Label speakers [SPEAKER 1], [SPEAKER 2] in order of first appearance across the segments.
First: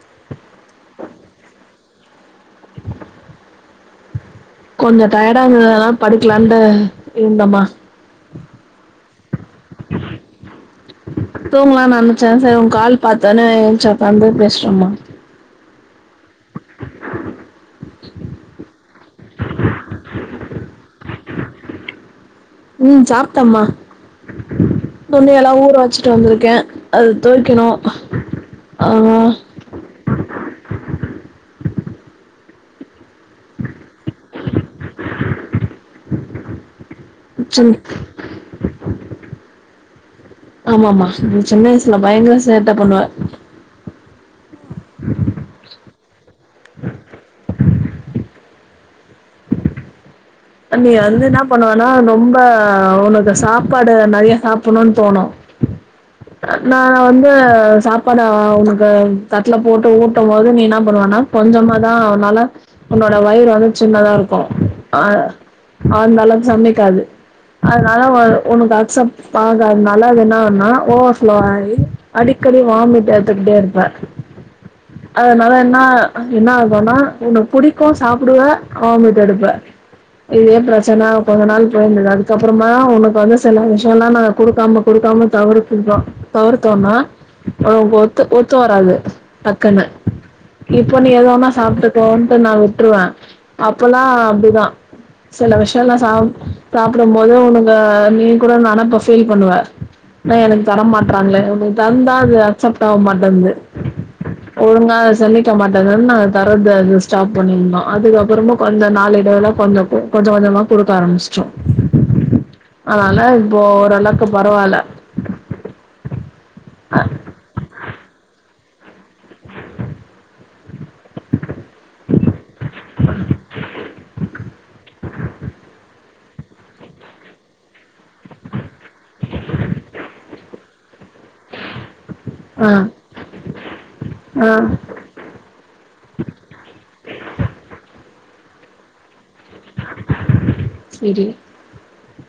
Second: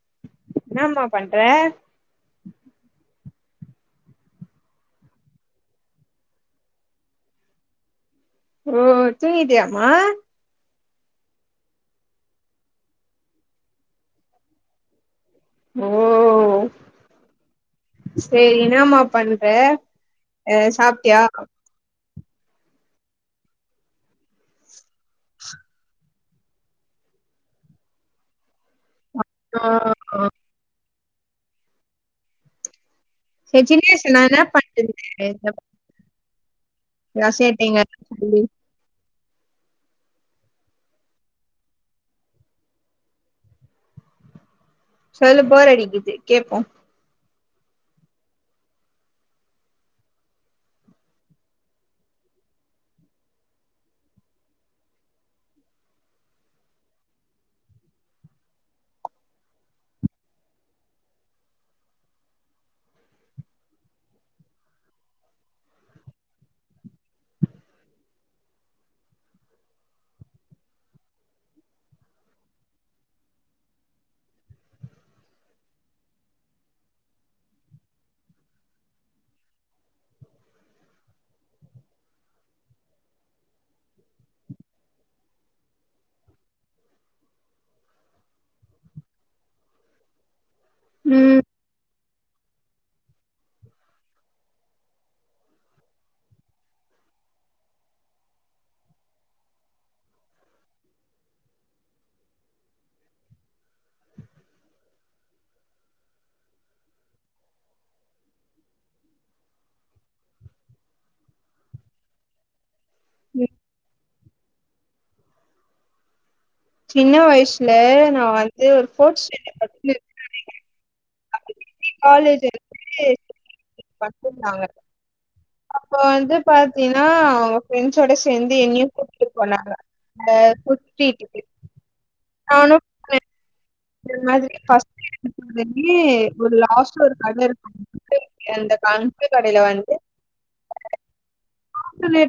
[SPEAKER 1] [unintelligible]
[SPEAKER 2] ன்னமா பண்றே
[SPEAKER 1] கொஞ்சோ டயர்டாருந்துது அதா படுக்கலாம்ன்டு இருந்தமா
[SPEAKER 2] ஓ தூங்கிட்டியா மா
[SPEAKER 1] தூங்கலான்னு நனச்சே சர் உங்க கால் பார்த்தன்னே என்ச்சி உக்காந்து பேசுறமா
[SPEAKER 2] ஓ செரி எனமா பண்ற எ சாப்ட்டியா
[SPEAKER 1] ம் சாப்பிட்டம்மா துணி எல்லா ஊற வச்சுட்டு வந்திருக்கே அது தொய்க்கனு
[SPEAKER 2] ஆ ஆ செ தினேஷ் நா நா பண்றது ராசியா
[SPEAKER 1] சின்-
[SPEAKER 2] அய்டிங்க
[SPEAKER 1] ஆமாமா இ சின்ன வயசுல பயங்கர சேட்ட பண்ணுவே
[SPEAKER 2] சொல்லு போர் அடிக்குது கேப்போ
[SPEAKER 1] நீ வந்து என்ன பண்ணுவானா ரொம்ப உனக்கு சாப்பாடு நெறைய சாப்புணுன்னு தோணு நா வந்து சாப்பாடு உனக்கு தட்ல போட்டு ஊட்டும் போது நீ என்ன பண்ணுவன்னா கொஞ்சமா தா உன்னால உன்னோட வயிறு வந்து சின்னதா இருக்கும் அ அந்தளவு செமிக்காது அதுனால உனக்கு அக்சப்ட் அகதனால அது என்னன்னா ஓவர்ஃப்ளோ ஆயி அடிக்கடி வாமிட் எடுத்துக்கிட்டே இருப்பே அதுனால என்ன என்ன ஆக்குன்னா உனக்கு புடிக்கும் சாப்புடுவே வாமிட் எடுப்ப இதே பிரச்சன கொஞ்ச நாள் போயிருந்தது அதுக்கப்புறமா உனக்கு வந்து செல விஷயம் எல்லா நாங்க குடுக்காம குடுக்காம தவிர்துக்கிட்டோம் தவிர்தோன்னா ஒனக் வந்து ஒத்து ஒத்து வராது டக்குனு இப்ப நீ என்ன
[SPEAKER 2] ம்
[SPEAKER 1] வேனா சாப்புடு போன்ட்டு நா விட்டுருவேன் அப்பலா அப்பிடிதா செல விஷயல்லா சாப்புடும் போது உனக்கு நீ கூட நனப்ப ஃபீல் பண்ணுவ நா எனக்கு தர மாட்டறாங்களே உனக்கு தந்தா அது அப்செப்ட் ஆவ மாட்டேன்து ஒழுங்கா செமிக்க மாட்டது நா தர்றது அது ஸ்டாப் பண்ணியிருந்தோம் அதுக்கப்புறமா கொஞ்ச நாள் எடய்ல கொஞ்ச ம் கொஞ்ச கொஞ்சமா குடுக்க ஆரம்பிச்சிட்டோ ஆனால இப்போ ஒர் அளவ் கு பரவால
[SPEAKER 2] சின்ன வயிசுல நா வாய் து ஒரு போர் சிடன்டட் படிச்சுனு இருப்பேன் நெனகிறே ஆல் ரெடி காலேஜ் இருக்கு படிச்சிருந்தாங்க அப்ப வந்து பாத்தீன்னா அவுங்க ஃப்ரண்ட்ஸோட சேந்து என்னையு கூட்டிட்டு போனாங்க அ புட் ஸ்டீட்டுக்கு
[SPEAKER 1] ஆ
[SPEAKER 2] இது மாரி
[SPEAKER 1] ஆ
[SPEAKER 2] பஸ்ட் இருக்க மாரியே ஒரு லாஸ்ட்ல ஒரு கடை இருக்கும் அந்த பேங்க் எந்த கடைல வந்து
[SPEAKER 1] செரி
[SPEAKER 2] நுங்குனே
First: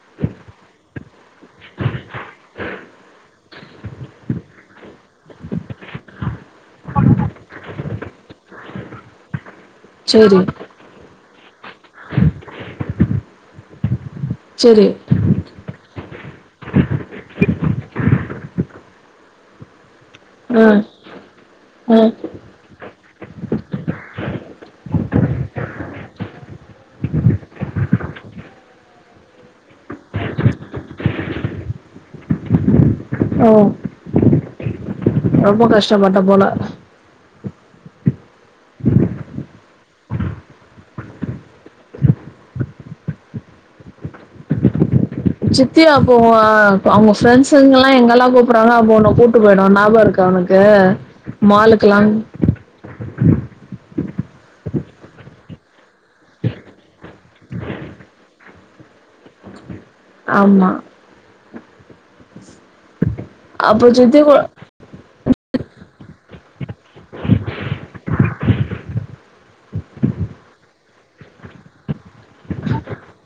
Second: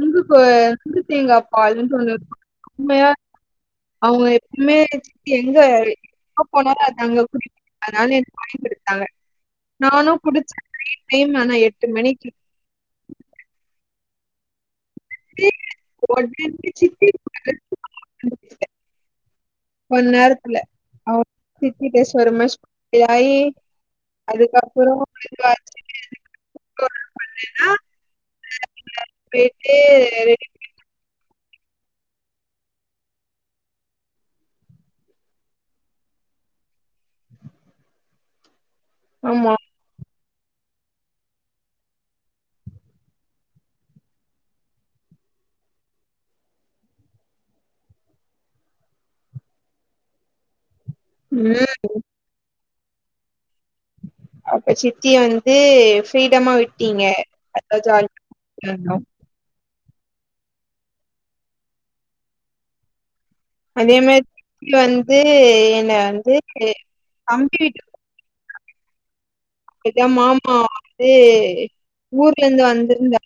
[SPEAKER 2] நுங்கு கு நுங்கு தேங்க பாலுன்டு ஒரு உண்மையா அவுங்க எப்பமே சித்தி எங்க எங்க போனாலும் அத அங்க குடிப்போ ஆனால எனக்கு வாங்குடு தாங்க நானு
[SPEAKER 1] செரி
[SPEAKER 2] குடிச்ச டைம் நேம் ஆனா எட்டு மணிக்கி
[SPEAKER 1] செரி
[SPEAKER 2] [unintelligible] ஒன் நேரத்துல
[SPEAKER 1] ஆ
[SPEAKER 2] அவன திட்டி
[SPEAKER 1] ஆ
[SPEAKER 2] பேசுவார் நா ஆயி அதுக்கப்புற [unintelligible] காப்பி கலர் பேக்கே ரெடி பணி குடு
[SPEAKER 1] ஓ ரொம்ப கஷ்ட பட்ட போல
[SPEAKER 2] ஆமா
[SPEAKER 1] சுத்தி பாப்போ அவுங்க ஃப்ரெண்ட்ஸுங்க எல்லா எங்கெல்லா கூப்புறாங்களோ அப்ப ஒன்ன கூட்டு போயிடுவோம் ஞாபம் இருக்கா ஒனக்கு
[SPEAKER 2] ம்
[SPEAKER 1] மாலுக்குலாம்
[SPEAKER 2] அப்ப சித்தி வந்து ப்ரீடமா விட்டீங்க அத்த ஜாலி ந நவ்
[SPEAKER 1] ஆமா அப்போ
[SPEAKER 2] அதே
[SPEAKER 1] சித்தி கூட
[SPEAKER 2] மாதிரி வந்து என்ன வந்து தம்பி வீட்டுக்கு இதா மாமாவா இதுஊர்ல இருந்து வந்திருந்தா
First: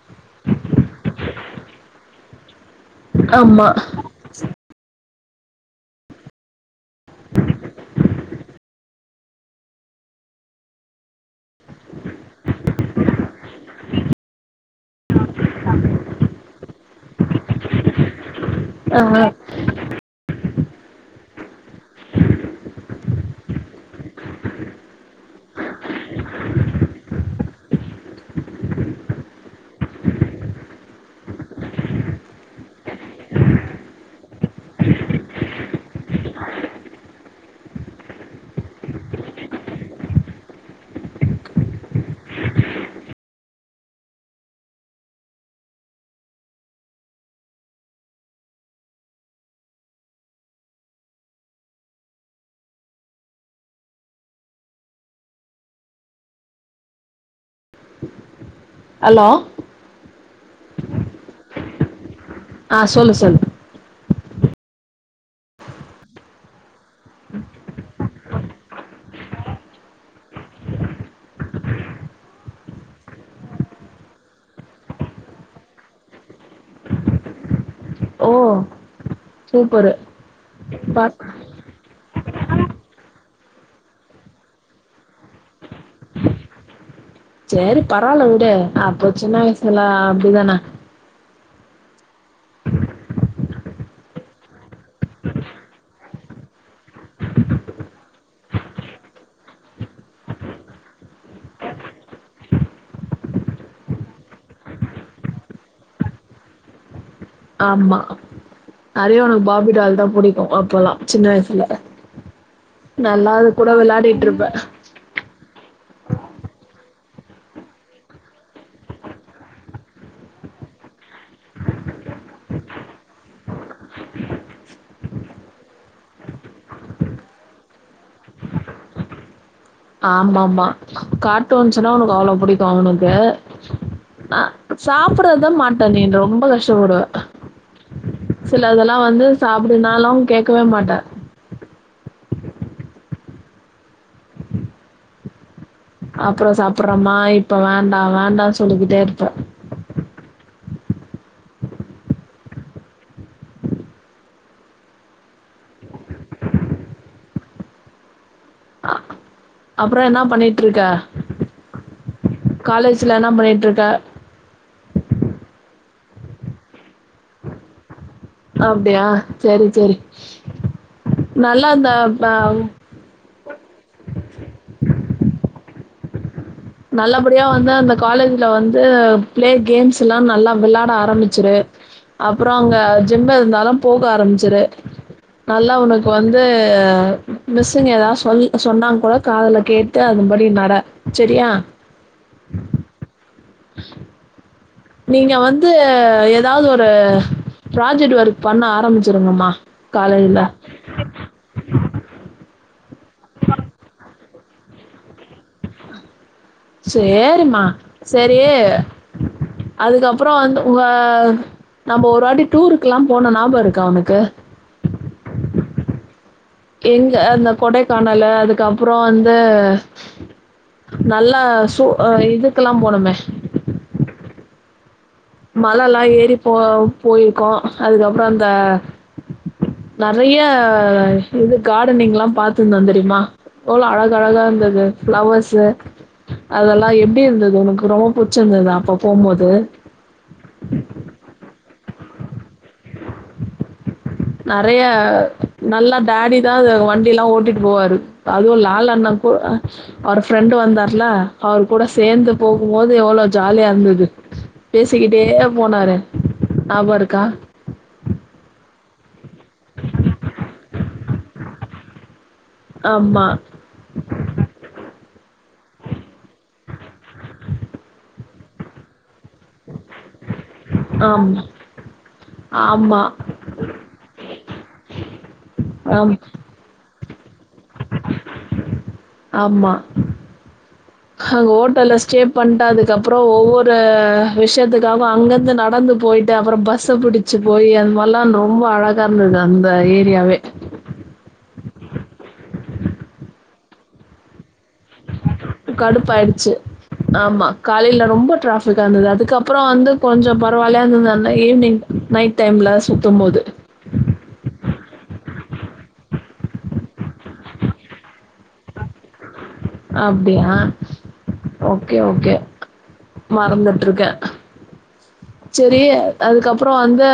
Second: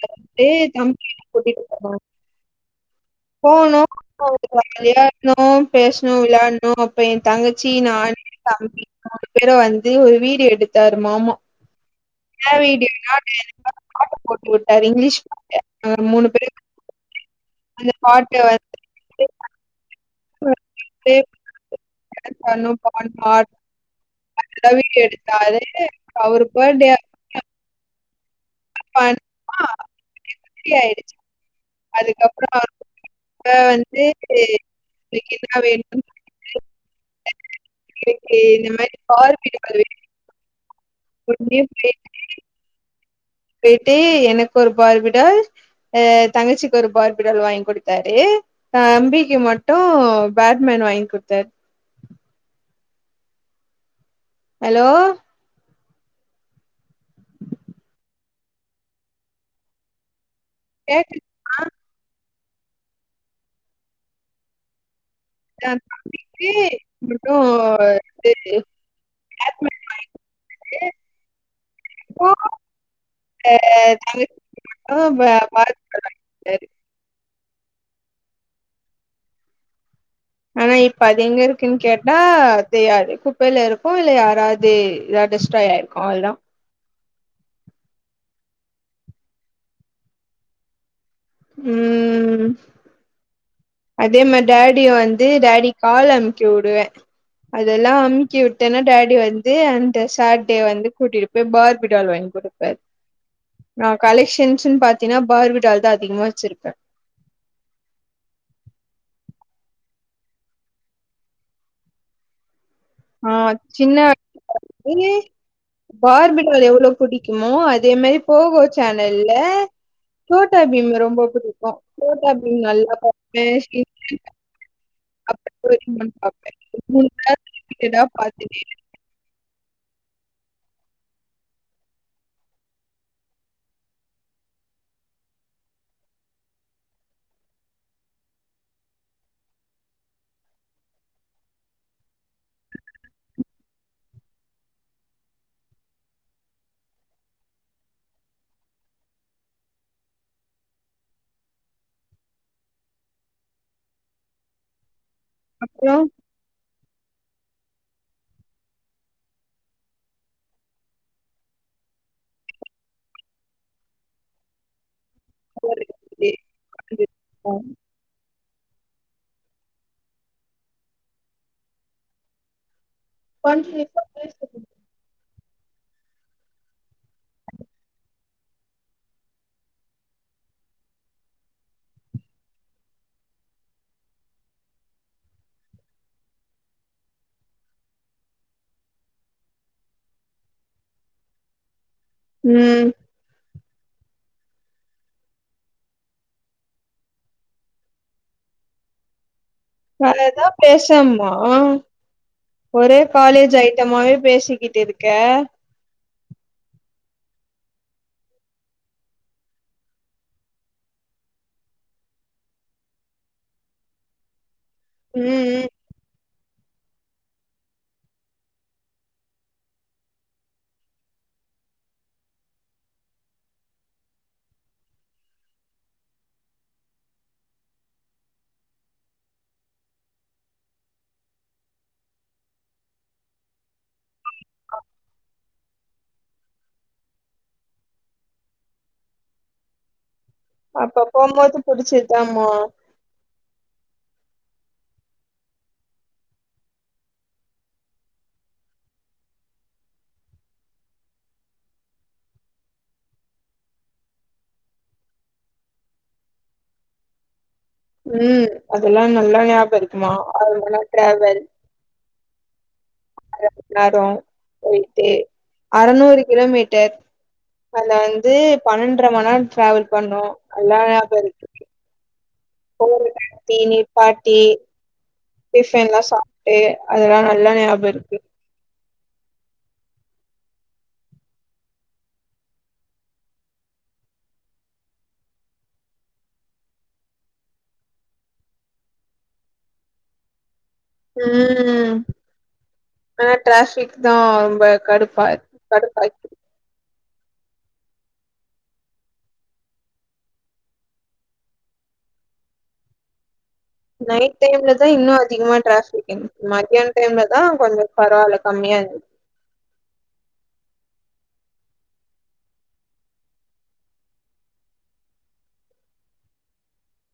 [SPEAKER 2] தம்பி வீட்டுக்கு கூட்டிட்டு போனாங்க
[SPEAKER 1] ஆமா
[SPEAKER 2] போனு அவுங்க வீட்டுக்கு விளாட நோ பேசணு விளாடணு இப்ப என் தங்கச்சி நானு தம்பி மூணு பேரு வந்து ஒரு வீடியோ எடுத்தாரு மாமா என்னா வீடியோனா டைரக்டா பாட்டு போட்டு விட்டாரு இங்கிலீஷ் பாட்டு மூணு பேரு அந்த பாட்டு வந்
[SPEAKER 1] ஆமா
[SPEAKER 2] [inaudible] வீடியோ எடுத்தாரு அவரு சேர்த்தே அன்னைக்கு [unintelligible] இப்டிஆயிச்சு அதுக்கப்றமா வந்து எனக்கு இதுதா வேணும்ன்னு [inaudible] எனக்கு இந்த மாரி பார்பி கேர்ல் வேணுன்னு உடனே போயிட்டு எனக்கு ஒரு பார்பிடால் அ தங்கச்சிக்கு ஒரு பார்பிடால் வாங்கி கொடுத்தாரு அ தம்பிக்கு மட்டு பேட்மேன் வாங்கி குடுத்தாரு ஹலோ
[SPEAKER 1] ஹலோ
[SPEAKER 2] கேக்குதா
[SPEAKER 1] ஆ சொல்லு சொல்லு
[SPEAKER 2] எ தம்பிக்கு மட்டு பேட்மிண்டன் வாங்கி குடுத்தாரு எனக்கு அ தங்கச்சி பிள்ளௌக்கு பார்பி டால் வாங்கி குடுத்தாரு
[SPEAKER 1] ஓ சூப்பரு
[SPEAKER 2] ஆனா இப்ப
[SPEAKER 1] ப
[SPEAKER 2] அது எங்க இருக்குன்னு கேட் ஆ தெரியாது குப்பையில இருக்கு இல்ல யாராவது இத டெஸ்டாய்ட்டு ஆயிருக்கு அவ்ளோதா
[SPEAKER 1] சரி பரவாயிலவுடு அப்ப சின்ன வயசுல எல்லா அப்டிதானே
[SPEAKER 2] ம் அதே மாதிரி டேடிய வந்து டேடி கால அமுக்கி விடுவே அதெல்லா அமுக்கி விட்டேன்னா டேடி வந்து அந்த சேட்டே வந்து கூட்டிட்டு போய் பார்பிடால் வாங்கி கொடுப்பரு நா கலெக்ஷன்ஸ்ன்னு பாத்தீன்னா பார்பிடால் தா அதிகமா வச்சிருப்பே
[SPEAKER 1] ஆமா யு பார்பிடால் தா புடிக்கு அப்பல்லா சின்ன வயசுல
[SPEAKER 2] ஆ
[SPEAKER 1] நல்லா அது கூட விளையாடிட்டு இருப்பே
[SPEAKER 2] பார்பிடால் எவ்வளவு புடிக்குமோ அதே மாதிரி போகோ சேனல்ல சோட்டா பீம் ரொம்ப பிடிக்கு சோட்டா பீம் நல்லா பாப்பே [unintelligible] [unintelligible] அப்பப்போ [inaudible] பாம்பே இந்த மூணு பேர் ரிப்பீடட்டா பாத்துட்டுருப்பே
[SPEAKER 1] ஆமா ஆமா கார்டூன்ஸ்ஸுன்னா அவனுக்கு அவ்ளோ பிடிக்கு அவனுக்கு ஆ சாப்படுறதுதா மாட்டே நீனு ரொம்ப கஷ்டப்படுவ சிலதுல்லா வந்து சாப்பிடனாலு கேட்கவே மாட்டே அப்புறோ சாப்பிடுறமா இப்ப வேண்டா வேண்டானு சொல்லிக்கிட்டே இருப்பே
[SPEAKER 2] அப்றோ
[SPEAKER 1] அப்புறோ என்ன பண்ணிட்டு இருக்க காலேஜ்ல என்ன பண்ணிட்டு இருக்க
[SPEAKER 2] [inaudible]
[SPEAKER 1] அப்டியா சரி சரி நல்லா இந்த பா
[SPEAKER 2] பஞ்சு [unintelligible]
[SPEAKER 1] நல்லபடியா வந்து அந்த காலேஜ்ல வந்து பிளே கேம்ஸ் எல்லா நல்லா விளாட ஆரம்பிச்சுரு அப்புறோ அங்க ஜிம்மு இருந்தாலு போக ஆரம்பிச்சிரு நல்லா உனக்கு வந்து மிஸ்ஸுங்க் ஏதாவது சொல்லி சொன்னா கூட காதல கேட்டு அது படி நட சரியா
[SPEAKER 2] ம்.
[SPEAKER 1] [inaudible] நீங்க வந்து ஏதாவது ஒரு ப்ராஜெக்ட் ஒர்க் பண்ண ஆரம்பிச்சிருங்கமா
[SPEAKER 2] வேற எதா பேசம்மா ஒரே காலேஜ் ஐட்டமாவே பேசிக்கிட்டு இருக்க
[SPEAKER 1] சேரிம்மா செரி அதுக்கப்புற வந்து உங்க நம்ம ஒரு வாட்டி டூருக்கெல்லா போனோ ஞாபக இருக்க ஓனக்கு
[SPEAKER 2] ம், ம்.
[SPEAKER 1] எங்க அந்த கொடைக்கானல அதுக்கப்புற வந்து நல்லா சு அ இதுக்கெல்லா போனோமே மல எல்லா ஏறி போ போயிருக்கோ அதுக்கப்புற அந்த நெறைய இது கார்டனிங் எல்லா பாத்திருந்தோ தெரியுமா எவ்வள அழக அழகா இருந்தது ஃப்ளவர்ஸ் அதெல்லா எப்டி இருந்தது உனக்கு ரொம்ப புடிச்சிருந்ததா அப்ப போம்போது
[SPEAKER 2] அப்ப போம்போது புடிச்சதுதாம்மா.
[SPEAKER 1] நெறைய நல்லா டேடி தா வண்டி எல்லா ஓட்டிட்டு போவாரு அதுவு லால் அண்ண கூ அவர் ஃப்ரெண்டு வந்தார்ல அவரு கூட சேந்து போகும்போது எவ்வள ஜாலியா இருந்தது பேசிக்கிட்டே போனாரு ஞாபக இருக்கா
[SPEAKER 2] ம் அதெல்லா ஞா நல்லா ஞாபக இருக்குமா அதனால ட்ரவல்
[SPEAKER 1] ஆமா.
[SPEAKER 2] நேரம் போயிட்டு அறநூறு கிலோமீட்டர் அந்த இது. பன்னெண் ஓண்ற மண் நேர டிராவல் பண்ணு எல்லா ஞாபக
[SPEAKER 1] ஆமா.
[SPEAKER 2] இருக்கு
[SPEAKER 1] ஆமா.
[SPEAKER 2] போத்தி நீ பாட்டி ப்பம்தா
[SPEAKER 1] ஆம்.
[SPEAKER 2] சாப்பே அதெல்லா நல்லா நியாப இருக்கு
[SPEAKER 1] ஆமா அங்க ஹோட்டல்ல ஸ்டே பண்ட் அதுக்கு அப்புற ஒவ்வொரு விஷயத்துக்காக அங்கந்து நடந்து போயிட்டு அப்புற பஸ்ஸ புடிச்சு போயி அந்த மாரிலா ரொம்ப அழகா இருந்தது அந்த ஏரியாவே
[SPEAKER 2] ம் ஆனா டிராபிக் தா ரொம்ப கடுப்பா கடுப்பா ஆயி
[SPEAKER 1] கடுப்பாயிடுச்சு. ஆமா காலையல ரொம்ப டிராபிக்கா இருந்தது அதுக்கப்புற வந்து கொஞ்ச பரவாயில்லாயே இருந்தந்தன்னா ஈவி்னிங் நைட் டைம்ல சுத்தும்போது
[SPEAKER 2] நைட் டைம்ல தா இன்னு அதிகமா டிராபிக் இ மத்யானம் டைம்ல தா கொஞ்ச பரவாயில்ல கம்மியா இருந்துச்சு
[SPEAKER 1] அப்டியா ஓகே ஓகே மறந்துட்டு இருக்கே செரி அதுக்கப்புற வந்து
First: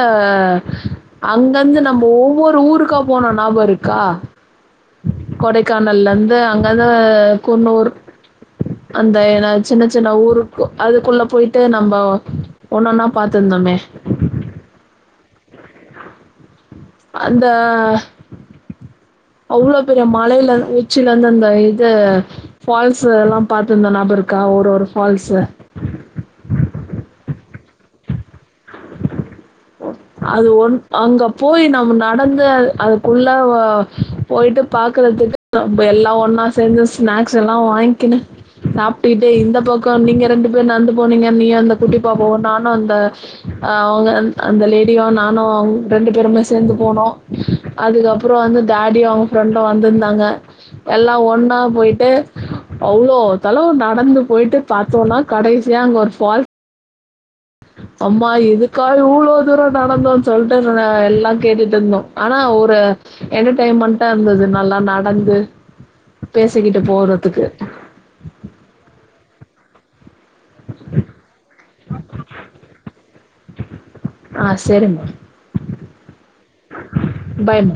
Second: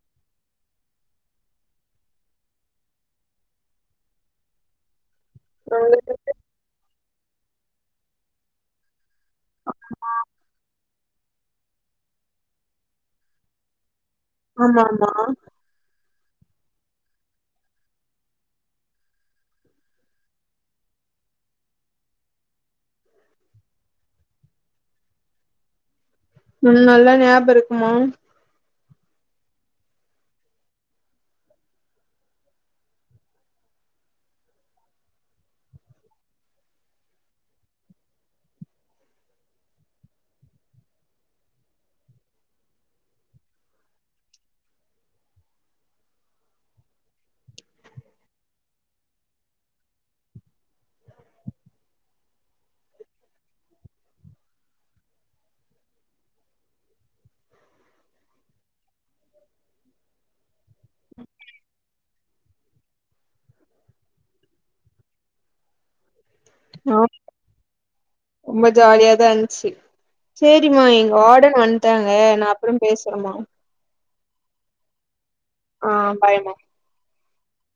[SPEAKER 1] அங்கருந்து நம்ம ஒவ்வொரு ஊருக்கா போன ஞாபக இருக்கா கொடைக்கானல்ல
[SPEAKER 2] உங்களுக்கு?
[SPEAKER 1] இருந்து அங் அத குன்னூர் அந்த என்ன சின்ன சின்ன ஊருக்கு அதுக்குள்ள போயிட்டு நம்ப ஒன்னு ஒன்னா பாத்துருந்தோமே
[SPEAKER 2] ஆம்மா ஆமா
[SPEAKER 1] அந்த அவ்ளோ பெரிய மலையல உச்சில இருந்து அந்த இது ஃபால்ஸ் எல்லா பாத்துருந்த ஞாபக இருக்கா ஒரு ஒரு ஃபால்ஸ்சு
[SPEAKER 2] ஆ
[SPEAKER 1] அது ஓன் அங்க போய் நம்ம நடந்து அது அதுக்குள்ள வ போயிட்டு பாக்குறதுக்கு எல்லா ஒன்னா சேந்து ஸ்நாக்ஸ் எல்லா வாங்கிக்கனுு சாப்ட்டுட்டு இந்த பக்க நீங்க ரெண்டு பேர் நடந்து போனீங்க நீ அந்த குட்டி பாப்ப ஒ நானு அந்த ஆ அவுங்க அந்த லே டி நானு ரெண்டு பேருமே சேந்து போனோ அதுக்கப்புற வந்து டேடியோ அவுங்க ஃப்ரெண்டோ வந்துருந்தாங்க எல்லா ஒன்னா போயிட்டு அவ்ளோ தளவு நடந்து போயிட்டு பாத்தோனா கடைசியா அங்க ஒரு ஃபால் ஆமா இதுக்காக இவ்ளோ தூர நடந்தோன் சொல்ட்டு எல்லா கேட்டுட்டு இருந்தோ ஆனா ஒரு என்டர்டெயன்மெண்டா இருந்தது நல்லா நடந்து பேசிக்கிட்டு
[SPEAKER 2] ஆம்
[SPEAKER 1] போறதுக்கு.
[SPEAKER 2] ரொம்ப ஜாலியாதன் ச்சி சேரிம்மா எங்க வாடன் வன்ட்டாங்க நா அப்புரோ பேசறேம்மா
[SPEAKER 1] ஆ செரிமா
[SPEAKER 2] பாய்ம்மா.
[SPEAKER 1] பாய் மா